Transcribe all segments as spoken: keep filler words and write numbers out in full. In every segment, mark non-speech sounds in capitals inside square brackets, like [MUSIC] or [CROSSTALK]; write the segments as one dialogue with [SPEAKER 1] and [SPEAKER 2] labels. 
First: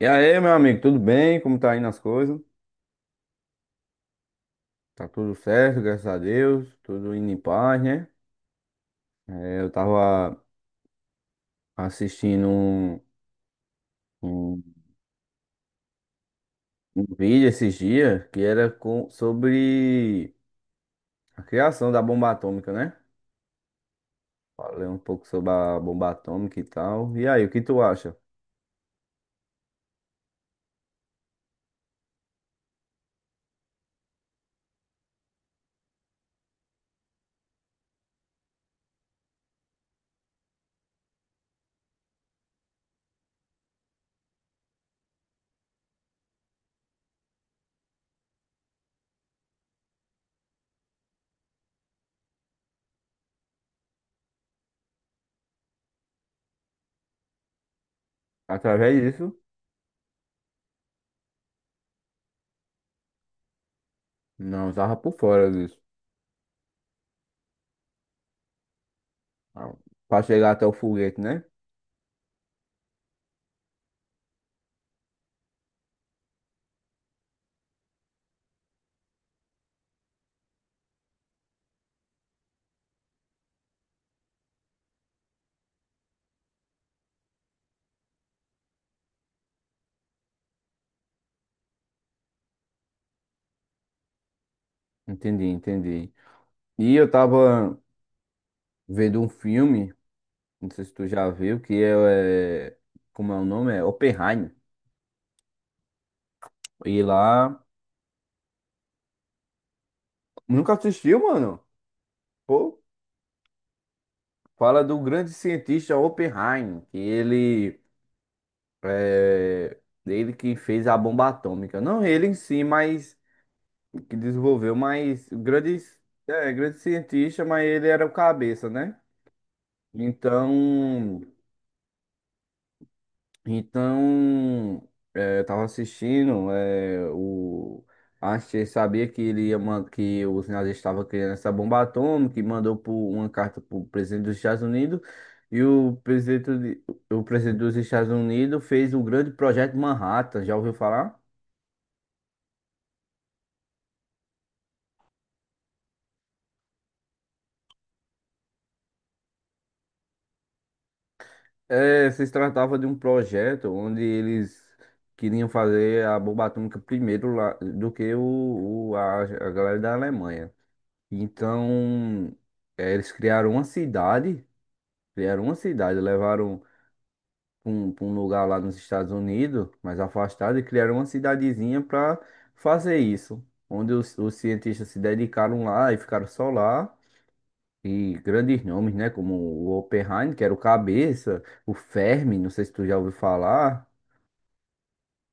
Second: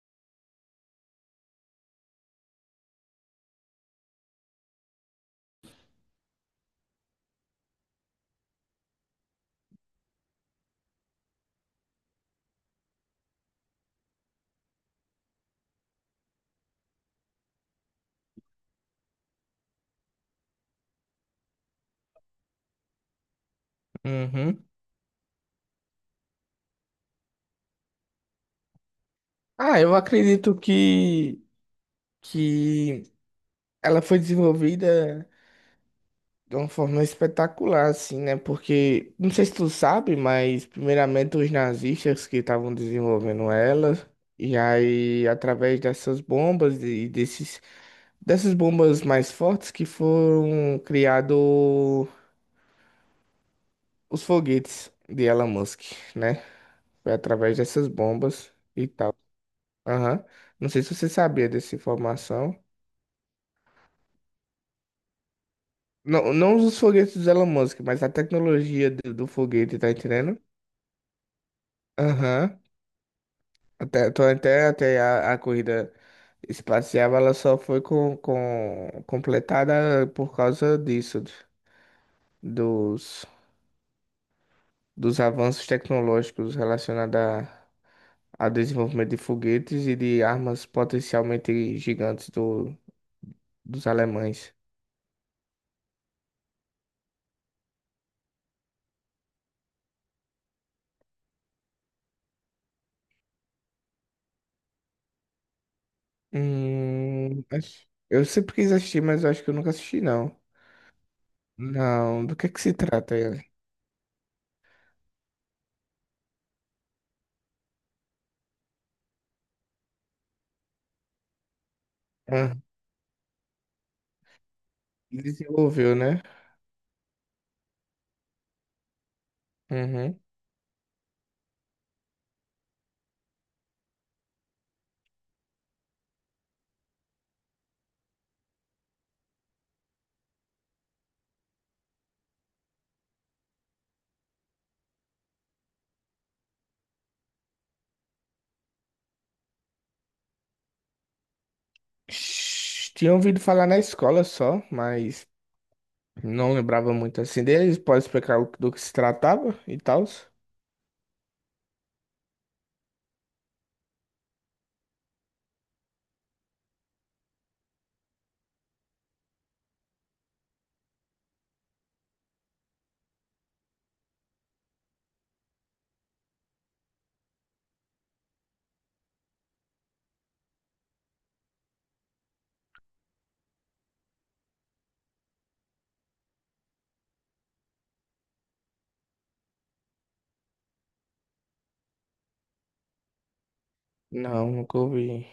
[SPEAKER 1] E aí, meu amigo, tudo bem? Como tá indo as coisas? Tá tudo certo, graças a Deus, tudo indo em paz, né? É, eu tava assistindo um, um, um vídeo esses dias que era com- sobre a criação da bomba atômica, né?
[SPEAKER 2] Uhum.
[SPEAKER 1] Falei um pouco sobre a bomba atômica e tal. E aí, o que tu acha?
[SPEAKER 2] Ah, eu acredito que, que ela foi desenvolvida de uma forma espetacular, assim, né? Porque, não sei se tu sabe, mas primeiramente os nazistas que estavam desenvolvendo ela, e aí através dessas bombas e desses, dessas bombas mais fortes que foram criados os foguetes de Elon Musk, né? Foi através dessas bombas e
[SPEAKER 1] Através
[SPEAKER 2] tal.
[SPEAKER 1] disso?
[SPEAKER 2] Aham. Não sei se você sabia dessa informação.
[SPEAKER 1] Não, eu tava por fora disso.
[SPEAKER 2] Não, não os foguetes do Elon Musk, mas a tecnologia do, do
[SPEAKER 1] Ah,
[SPEAKER 2] foguete, tá
[SPEAKER 1] pra
[SPEAKER 2] entendendo?
[SPEAKER 1] chegar até o foguete, né?
[SPEAKER 2] Aham. Até, tô- até, até a, a corrida espacial, ela só foi com, com, completada por causa disso, dos, dos avanços tecnológicos relacionados a, ao desenvolvimento de foguetes e de armas potencialmente gigantes do, dos alemães.
[SPEAKER 1] Entendi, entendi. E eu tava vendo um filme. Não sei se tu já viu, que é. é- como é o nome? É Oppenheimer. E
[SPEAKER 2] Hum,
[SPEAKER 1] lá.
[SPEAKER 2] acho- eu sempre quis assistir, mas eu acho que eu nunca assisti, não.
[SPEAKER 1] Nunca assistiu, mano?
[SPEAKER 2] Não, do que que se
[SPEAKER 1] Pô,
[SPEAKER 2] trata ele?
[SPEAKER 1] fala do grande cientista Oppenheimer, que ele. É... Ele que fez a bomba atômica. Não ele em si, mas. Que desenvolveu, mas. Grande.
[SPEAKER 2] Desenvolveu, né?
[SPEAKER 1] É, grande cientista, mas ele era o cabeça, né?
[SPEAKER 2] Uhum.
[SPEAKER 1] Então. Então, eh, eu tava assistindo, eh, o Einstein sabia que ele ia man- que os nazistas estavam criando essa bomba atômica e mandou por uma carta para o presidente dos Estados Unidos e o presidente, de- o presidente dos Estados Unidos fez o grande projeto Manhattan, já ouviu falar?
[SPEAKER 2] Sh- Tinha ouvido falar na escola só, mas não lembrava muito assim deles. Pode explicar o- do que se tratava e tal?
[SPEAKER 1] É, se tratava de um projeto onde eles queriam fazer a bomba atômica primeiro lá do que o, o- a, a galera da Alemanha. Então, eh, eles criaram uma cidade, criaram uma cidade, levaram para um, pra um lugar lá nos Estados Unidos, mais afastado, e criaram uma cidadezinha para fazer isso, onde os, os cientistas se dedicaram lá e ficaram só lá. E grandes nomes, né? Como o Oppenheimer, que era o cabeça, o Fermi, não sei se tu já ouviu falar.
[SPEAKER 2] Não, nunca ouvi.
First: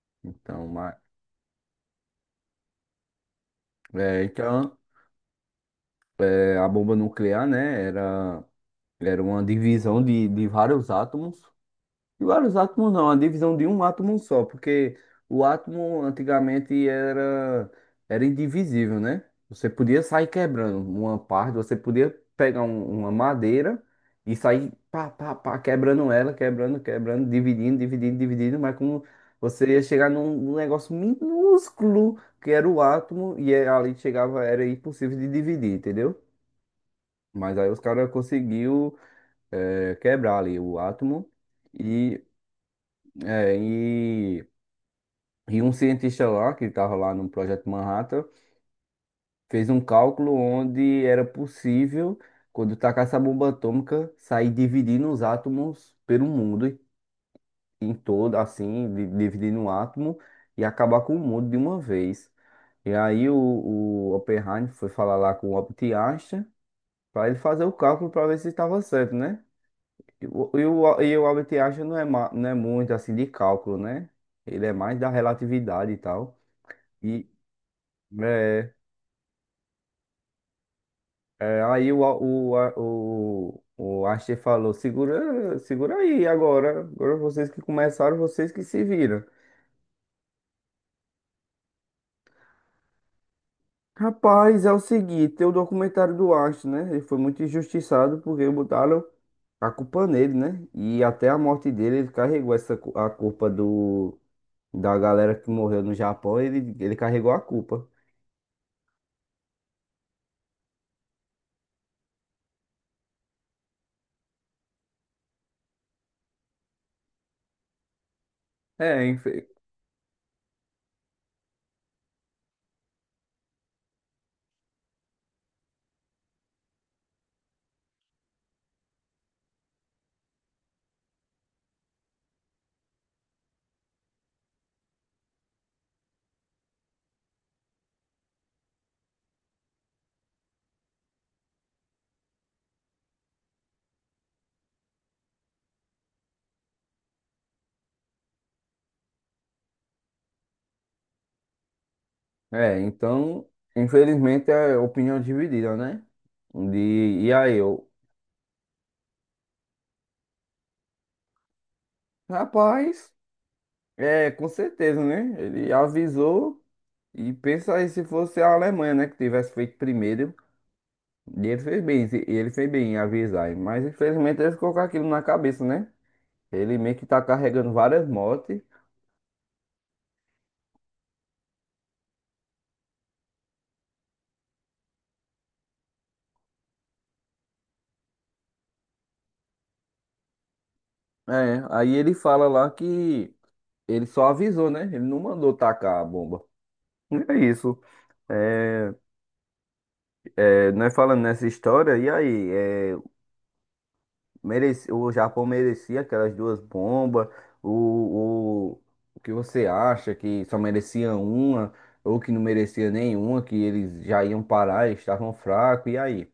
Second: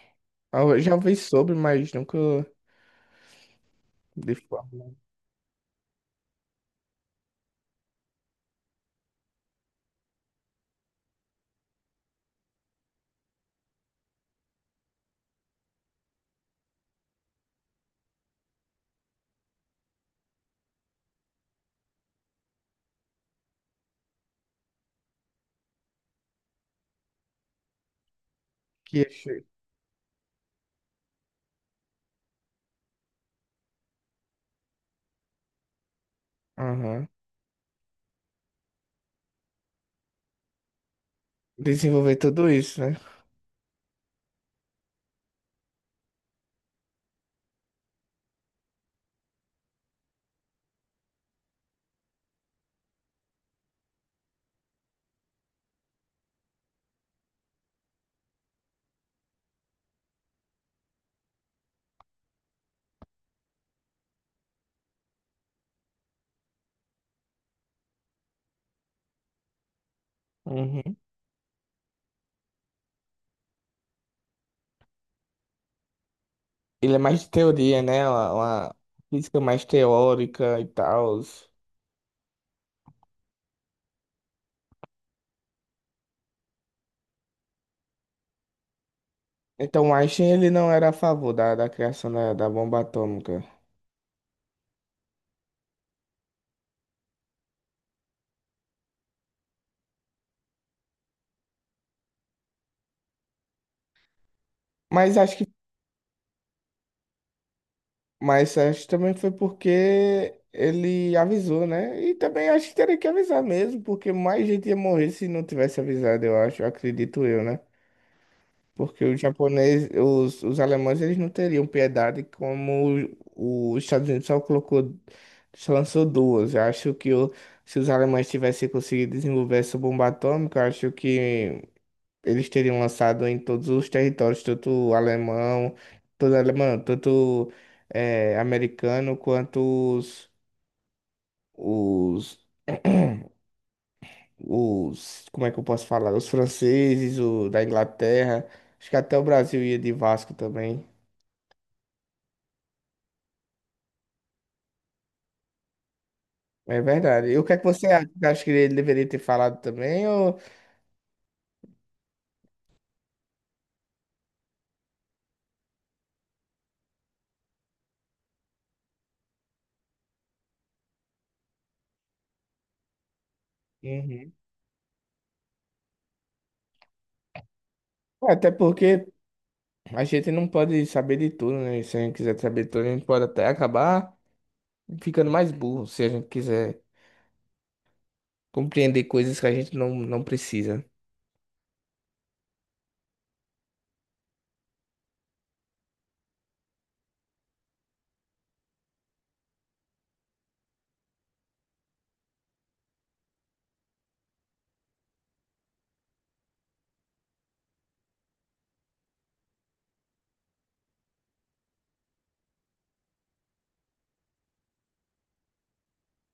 [SPEAKER 2] Ah,
[SPEAKER 1] Então,
[SPEAKER 2] eu
[SPEAKER 1] mas,
[SPEAKER 2] já ouvi sobre, mas nunca
[SPEAKER 1] é,
[SPEAKER 2] de
[SPEAKER 1] então,
[SPEAKER 2] forma
[SPEAKER 1] eh, a bomba nuclear, né? Era, era uma divisão de, de vários átomos. E vários átomos não, a divisão de um átomo só, porque o átomo antigamente era, era indivisível, né? Você podia sair quebrando uma parte, você podia pegar um- uma madeira e sair pá, pá, pá, quebrando ela, quebrando, quebrando, dividindo, dividindo, dividindo, mas
[SPEAKER 2] que
[SPEAKER 1] como
[SPEAKER 2] achei.
[SPEAKER 1] você ia chegar num, num negócio minúsculo que era o átomo e é- ali chegava, era impossível de dividir, entendeu?
[SPEAKER 2] Aham.
[SPEAKER 1] Mas aí os caras conseguiu eh, quebrar ali o átomo.
[SPEAKER 2] Desenvolver
[SPEAKER 1] E
[SPEAKER 2] tudo isso, né?
[SPEAKER 1] é, e, e um cientista lá, que estava lá no Projeto Manhattan, fez um cálculo onde era possível, quando tacasse a bomba atômica, sair dividindo os átomos pelo mundo em todo, assim, di- dividindo um átomo e acabar com o mundo de uma vez. E aí o, o Oppenheimer foi falar lá com o Albert Einstein para ele fazer o cálculo para ver se estava certo, né? E o, e
[SPEAKER 2] Uhum.
[SPEAKER 1] o, e o Albert Einstein não é, ma- não é muito assim de cálculo, né? Ele é mais da relatividade e tal.
[SPEAKER 2] Ele é mais
[SPEAKER 1] E,
[SPEAKER 2] de teoria, né? Uma,
[SPEAKER 1] É,
[SPEAKER 2] uma física mais teórica e tal.
[SPEAKER 1] é, Aí o, o, a- o, o Archie falou, segura, segura aí agora. Agora vocês que começaram, vocês que se viram.
[SPEAKER 2] Então, Einstein ele não era a favor da, da criação da, da bomba atômica.
[SPEAKER 1] Rapaz, é o seguinte, tem o documentário do Archie, né? Ele foi muito injustiçado porque botaram a culpa nele, né? E até a morte dele, ele carregou essa, cu- a culpa do, da
[SPEAKER 2] Mas
[SPEAKER 1] galera
[SPEAKER 2] acho
[SPEAKER 1] que morreu no Japão, ele, ele carregou a culpa.
[SPEAKER 2] Mas acho também foi porque ele avisou, né? E também acho que teria que avisar mesmo, porque mais gente ia morrer se não tivesse avisado, eu acho, acredito eu, né?
[SPEAKER 1] É,
[SPEAKER 2] Porque os
[SPEAKER 1] infe-
[SPEAKER 2] japoneses, os, os alemães, eles não teriam piedade como o- os Estados Unidos só colocou, só lançou duas. Eu acho que o- Se os alemães tivessem conseguido desenvolver essa bomba atômica, eu acho que eles teriam lançado em todos os territórios, tanto alemão, todo alemão, tanto eh, americano, quanto os, os, [CLEARS THROAT] os, como é que eu posso falar? Os franceses, o da Inglaterra, acho que até o Brasil ia de Vasco também.
[SPEAKER 1] é, então, infelizmente é opinião dividida, né?
[SPEAKER 2] É
[SPEAKER 1] De,
[SPEAKER 2] verdade.
[SPEAKER 1] e
[SPEAKER 2] E o que é
[SPEAKER 1] aí,
[SPEAKER 2] que você acha? Você acha que ele deveria ter falado também? Ou...
[SPEAKER 1] Rapaz, é, com certeza, né? Ele avisou e pensa aí se fosse a Alemanha, né, que tivesse feito primeiro. E ele fez bem, e ele fez bem em avisar. Mas
[SPEAKER 2] Uhum.
[SPEAKER 1] infelizmente eles colocaram aquilo na cabeça, né? Ele meio que tá carregando várias
[SPEAKER 2] Até
[SPEAKER 1] mortes.
[SPEAKER 2] porque a gente não pode saber de tudo, né? Se a gente quiser saber de tudo, a gente pode até acabar ficando mais burro, se a gente quiser compreender coisas que a gente não, não precisa.
[SPEAKER 1] É, aí ele fala lá que ele só avisou, né? Ele não mandou tacar a bomba. E é isso. É, é, nós falando nessa história, e aí? É, Mereci, o Japão merecia aquelas duas bombas. O, o, o que você acha que só merecia uma ou que não merecia nenhuma, que eles já iam parar, eles estavam fracos, e aí?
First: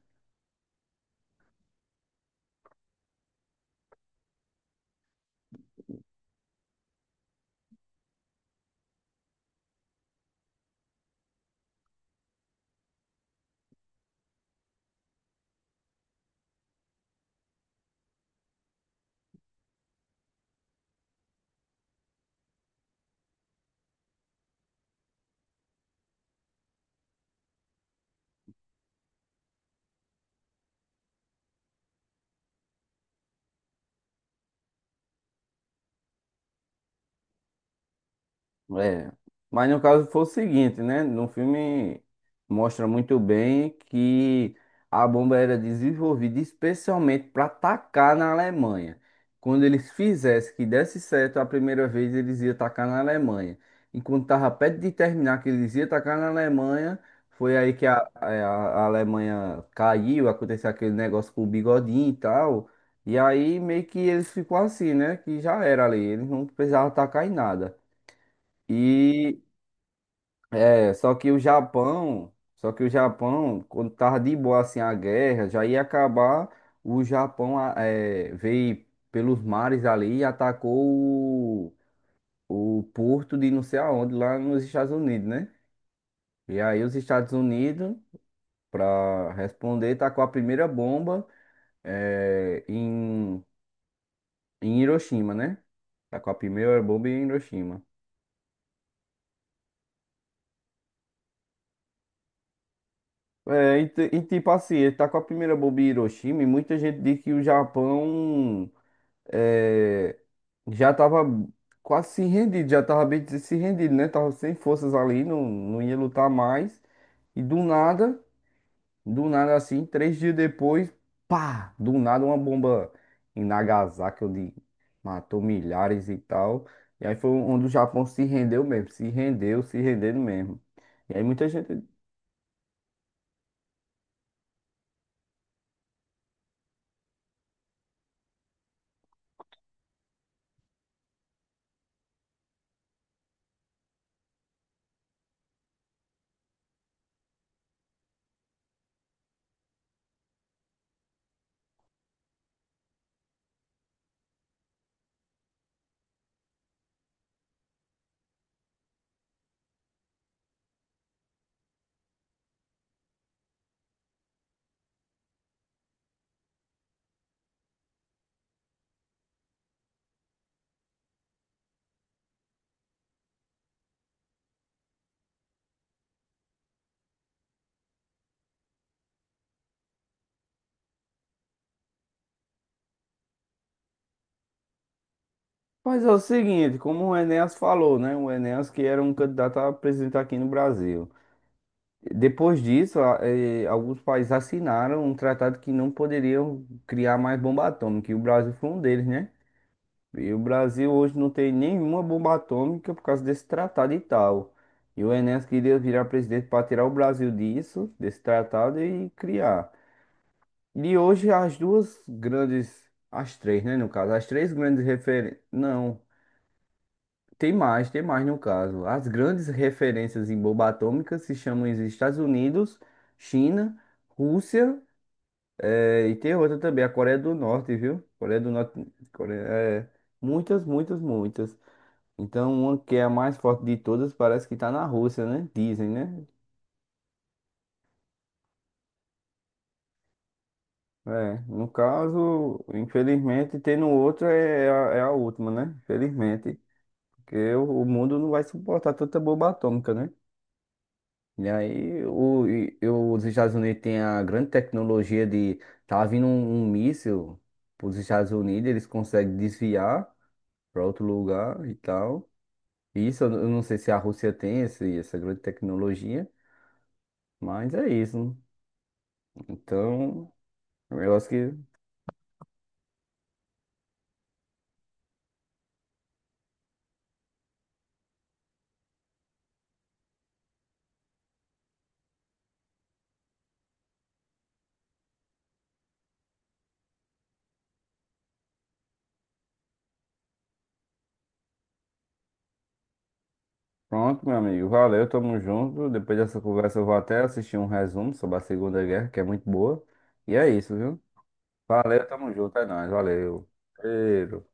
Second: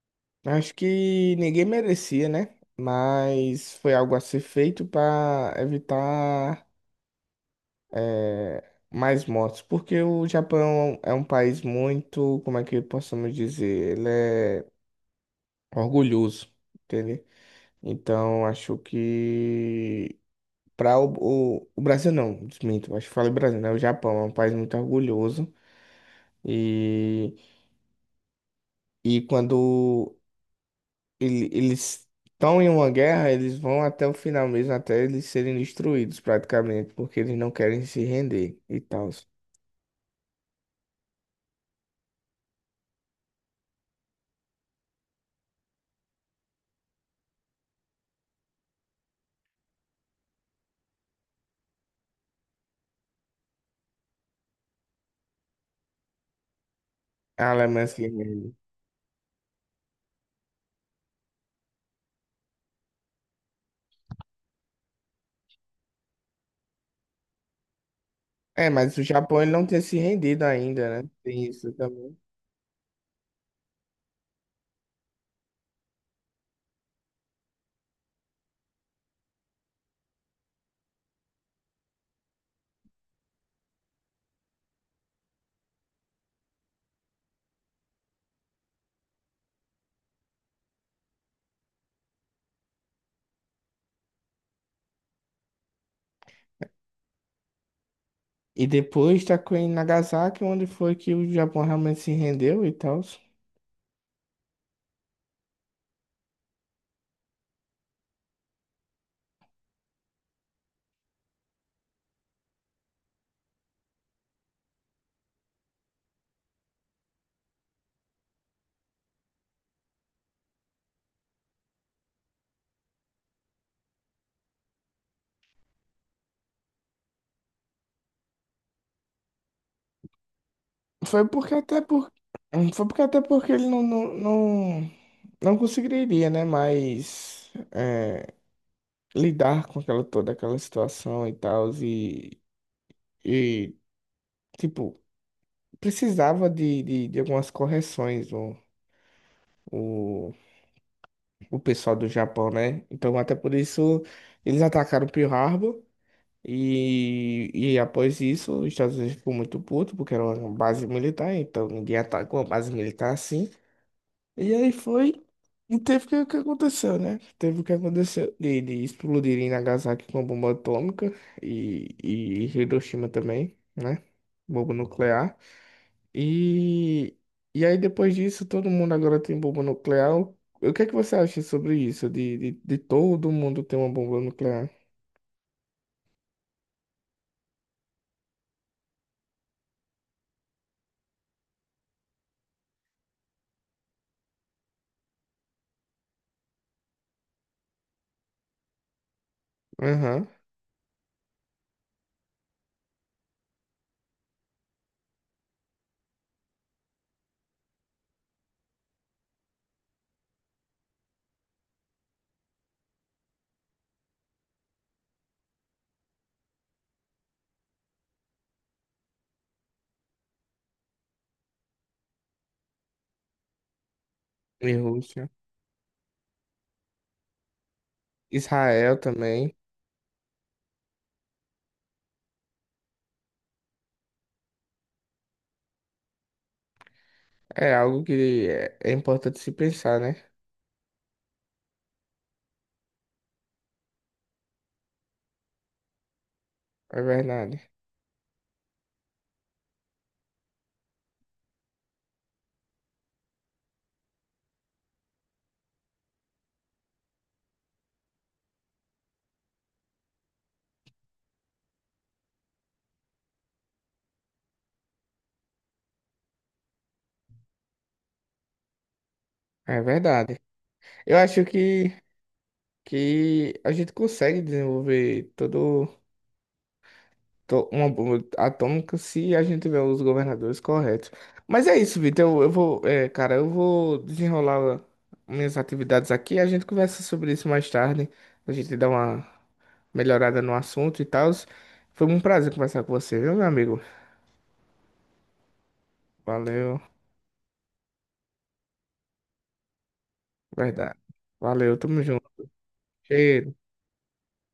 [SPEAKER 2] Acho que ninguém merecia, né? Mas foi algo a ser feito para evitar eh, mais mortes, porque o Japão é um país muito, como é que possamos dizer, ele é orgulhoso, entende? Então acho que para o, o, o Brasil não, desminto, acho que falei Brasil, né? O Japão é um país muito orgulhoso e e quando ele- eles estão em uma guerra, eles vão até o final mesmo, até eles serem destruídos praticamente, porque eles não querem se render e tal.
[SPEAKER 1] É, mas no caso foi o seguinte, né? No filme mostra muito bem que a bomba era desenvolvida especialmente para atacar na Alemanha. Quando eles fizessem que desse certo a primeira vez, eles iam atacar na Alemanha. Enquanto estava perto de terminar que eles iam atacar na Alemanha,
[SPEAKER 2] A
[SPEAKER 1] foi aí que
[SPEAKER 2] Alemanha se
[SPEAKER 1] a, é, a-
[SPEAKER 2] rende.
[SPEAKER 1] a Alemanha caiu, aconteceu aquele negócio com o Bigodinho e tal. E aí meio que eles ficou assim, né? Que já era ali, eles não precisavam atacar em nada.
[SPEAKER 2] É, mas o
[SPEAKER 1] E
[SPEAKER 2] Japão ele não tinha se rendido
[SPEAKER 1] é,
[SPEAKER 2] ainda, né?
[SPEAKER 1] só que o
[SPEAKER 2] Tem isso também.
[SPEAKER 1] Japão, só que o Japão, quando tava de boa assim a guerra, já ia acabar, o Japão a- é, veio pelos mares ali e atacou o, o porto de não sei aonde, lá nos Estados Unidos, né? E aí os Estados Unidos, para responder, tacou a primeira bomba é, em, em Hiroshima, né? Tacou a primeira bomba em Hiroshima.
[SPEAKER 2] E depois está em Nagasaki, onde foi que o Japão realmente se rendeu e tal.
[SPEAKER 1] É, e, ti- e tipo assim, ele tá com a primeira bomba em Hiroshima e muita gente diz que o Japão é, já tava quase se rendido, já tava bem des- se rendido, né? Tava sem forças ali, não, não ia lutar mais. E do nada, do nada assim, três dias depois, pá, do nada uma bomba em Nagasaki, onde matou milhares e tal. E aí foi onde o Japão se rendeu mesmo, se rendeu, se rendendo mesmo. E aí
[SPEAKER 2] Foi
[SPEAKER 1] muita
[SPEAKER 2] porque até
[SPEAKER 1] gente.
[SPEAKER 2] por... Foi porque até porque ele não, não, não, não conseguiria, né? Mas é, lidar com aquela toda aquela situação e tal. E E, tipo, precisava de, de, de algumas correções o, o, o pessoal do Japão, né? Então, até por isso, eles atacaram Pearl Harbor. E, e após isso, os Estados Unidos ficou muito puto, porque era uma base militar, então ninguém atacou uma base militar assim. E aí foi. E teve o que, o que aconteceu, né? Teve o que aconteceu de, de explodirem Nagasaki com a bomba atômica e, e Hiroshima também, né? Bomba nuclear. E, e aí, depois disso, todo mundo agora tem bomba nuclear. O o que é que você acha sobre isso? De, de, de todo mundo ter uma bomba nuclear?
[SPEAKER 1] Mas é o seguinte, como o Enéas falou, né? O Enéas que era um candidato a presidente aqui no Brasil. Depois disso, a- eh, alguns países assinaram um tratado que não poderiam criar mais bomba atômica, e o Brasil foi um deles, né?
[SPEAKER 2] Aham.
[SPEAKER 1] E o Brasil hoje não tem nenhuma bomba atômica por causa desse tratado e tal. E o Enéas queria virar presidente para tirar o Brasil disso, desse tratado e criar. E hoje as duas grandes, as três, né, no caso, as três grandes referências, não. Tem mais, tem mais no caso. As grandes referências em bomba atômica se chamam os Estados Unidos, China,
[SPEAKER 2] E
[SPEAKER 1] Rússia,
[SPEAKER 2] Rússia.
[SPEAKER 1] eh, e tem outra também, a Coreia do Norte, viu? Coreia do Norte,
[SPEAKER 2] Israel
[SPEAKER 1] Coreia,
[SPEAKER 2] também.
[SPEAKER 1] é, muitas, muitas, muitas. Então, uma que é a mais forte de todas parece que está na Rússia, né? Dizem, né?
[SPEAKER 2] É algo que é, é importante se pensar, né?
[SPEAKER 1] É, no caso, infelizmente, tendo outra é é a, é a última, né? Infelizmente,
[SPEAKER 2] É
[SPEAKER 1] porque
[SPEAKER 2] verdade.
[SPEAKER 1] o, o mundo não vai suportar tanta bomba atômica, né? E aí, o, e- eu- os Estados Unidos têm a grande tecnologia de. Tá vindo um, um míssil para os Estados Unidos, eles conseguem desviar para outro lugar e tal. Isso eu n- eu não sei se a Rússia tem esse, essa grande tecnologia, mas é isso.
[SPEAKER 2] É
[SPEAKER 1] Então,
[SPEAKER 2] verdade.
[SPEAKER 1] eu
[SPEAKER 2] Eu
[SPEAKER 1] acho que.
[SPEAKER 2] acho que, que a gente consegue desenvolver todo. To- uma bomba atômica se a gente tiver os governadores corretos. Mas é isso, Vitor. Eu, eu vou, é, cara, eu vou desenrolar minhas atividades aqui. A gente conversa sobre isso mais tarde. A gente dá uma melhorada no assunto e tal. Foi um prazer conversar com você, viu, meu amigo?
[SPEAKER 1] Pronto, meu amigo. Valeu, tamo junto. Depois dessa conversa,
[SPEAKER 2] Valeu,
[SPEAKER 1] eu vou até assistir um resumo sobre a Segunda Guerra, que é muito boa. E é isso,
[SPEAKER 2] verdade.
[SPEAKER 1] viu?
[SPEAKER 2] Valeu, tamo
[SPEAKER 1] Valeu,
[SPEAKER 2] junto.
[SPEAKER 1] tamo junto, é nóis, valeu.
[SPEAKER 2] Cheiro.
[SPEAKER 1] Cheiro.